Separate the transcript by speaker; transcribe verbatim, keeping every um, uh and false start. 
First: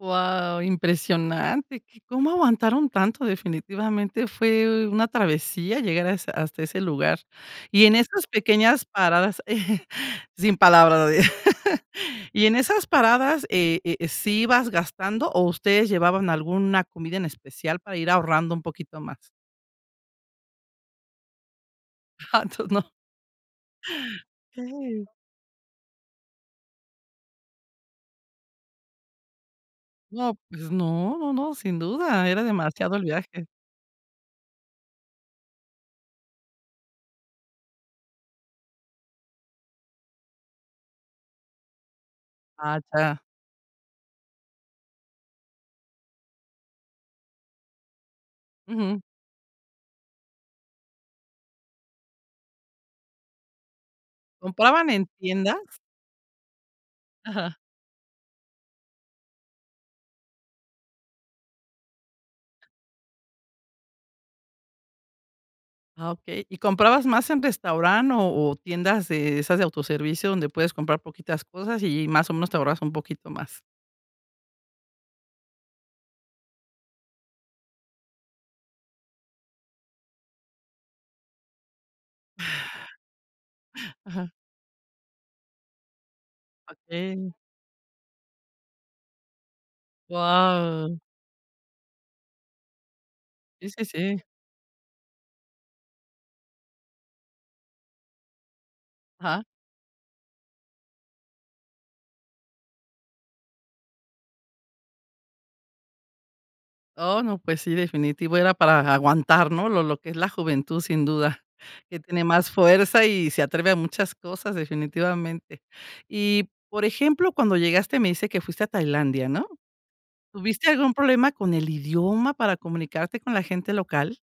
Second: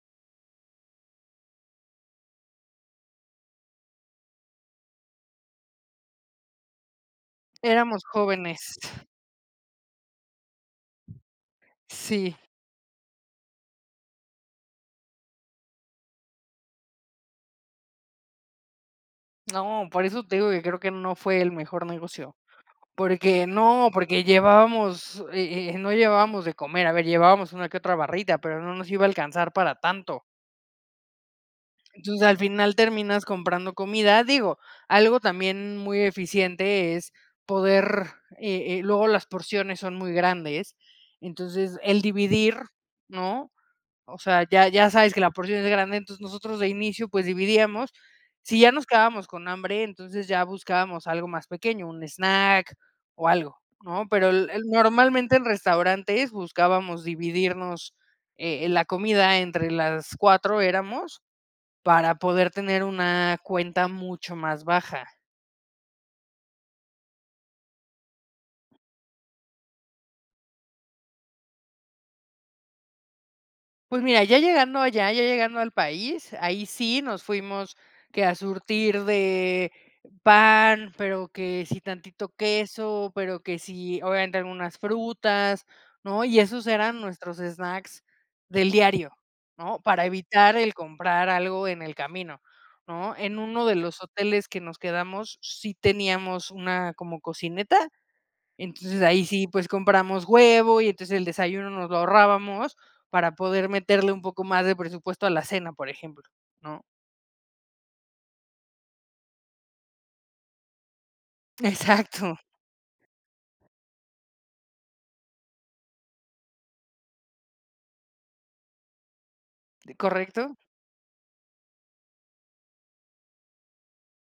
Speaker 1: Guau, impresionante, que cómo aguantaron tanto, definitivamente fue una travesía llegar a has hasta ese lugar. Y en
Speaker 2: Éramos
Speaker 1: esas
Speaker 2: jóvenes.
Speaker 1: pequeñas paradas, sin palabras,
Speaker 2: Sí.
Speaker 1: y en esas paradas, eh eh, ¿sí ibas gastando o ustedes llevaban alguna comida en especial para ir ahorrando un poquito más?
Speaker 2: No, por eso te digo que creo que no fue el mejor negocio.
Speaker 1: Ja entoces no.
Speaker 2: Porque no, porque
Speaker 1: Okey.
Speaker 2: llevábamos, eh eh no llevábamos de comer. A ver, llevábamos una que otra barrita, pero no nos iba a alcanzar para tanto.
Speaker 1: No, pues no, no, no sin
Speaker 2: Entonces,
Speaker 1: duda,
Speaker 2: al
Speaker 1: era
Speaker 2: final
Speaker 1: demasiado el
Speaker 2: terminas
Speaker 1: viaje.
Speaker 2: comprando comida. Digo, algo también muy eficiente es poder, eh eh luego las porciones son muy grandes, entonces el dividir,
Speaker 1: Ah ya.
Speaker 2: ¿no? O sea, ya ya sabes que la porción es grande, entonces nosotros de inicio, pues, dividíamos. Si ya nos
Speaker 1: Ujú.
Speaker 2: quedábamos con hambre, entonces ya buscábamos algo más pequeño, un snack o algo, ¿no? Pero el el
Speaker 1: ¿Compraban en
Speaker 2: normalmente en
Speaker 1: tiendas?
Speaker 2: restaurantes buscábamos
Speaker 1: Ajá.
Speaker 2: dividirnos eh, eh la comida entre las cuatro éramos, para poder tener una cuenta mucho más baja.
Speaker 1: Ah okey. ¿Y comprabas más en restaurant o o tiendas de esas de autoservicio, donde puedes comprar poquitas cosas y más o menos te ahorras un poquito más?
Speaker 2: Pues mira, ya llegando allá, ya llegando al país, ahí sí nos fuimos que a surtir de pan, pero que si tantito queso, pero que si
Speaker 1: Ajá.
Speaker 2: obviamente algunas frutas, ¿no? Y esos eran
Speaker 1: Okey.
Speaker 2: nuestros snacks del diario, ¿no? Para evitar el
Speaker 1: Wao.
Speaker 2: comprar algo en el camino, ¿no? En uno
Speaker 1: Sí,
Speaker 2: de
Speaker 1: sí,
Speaker 2: los
Speaker 1: sí.
Speaker 2: hoteles que nos quedamos sí teníamos una como cocineta, entonces ahí
Speaker 1: Ajá.
Speaker 2: sí, pues compramos huevo y entonces el desayuno nos lo ahorrábamos para poder meterle un poco más de presupuesto a la cena, por ejemplo, ¿no?
Speaker 1: Oh, no, pues sí, definitivo, era para aguantar, ¿no? Lo lo que es la juventud, sin duda, que tiene
Speaker 2: Exacto.
Speaker 1: más fuerza y se atreve a muchas cosas, definitivamente. Y, por ejemplo, cuando llegaste me dice que fuiste a Tailandia, ¿no?
Speaker 2: Correcto.
Speaker 1: ¿Tuviste algún problema con el idioma para comunicarte con la gente local?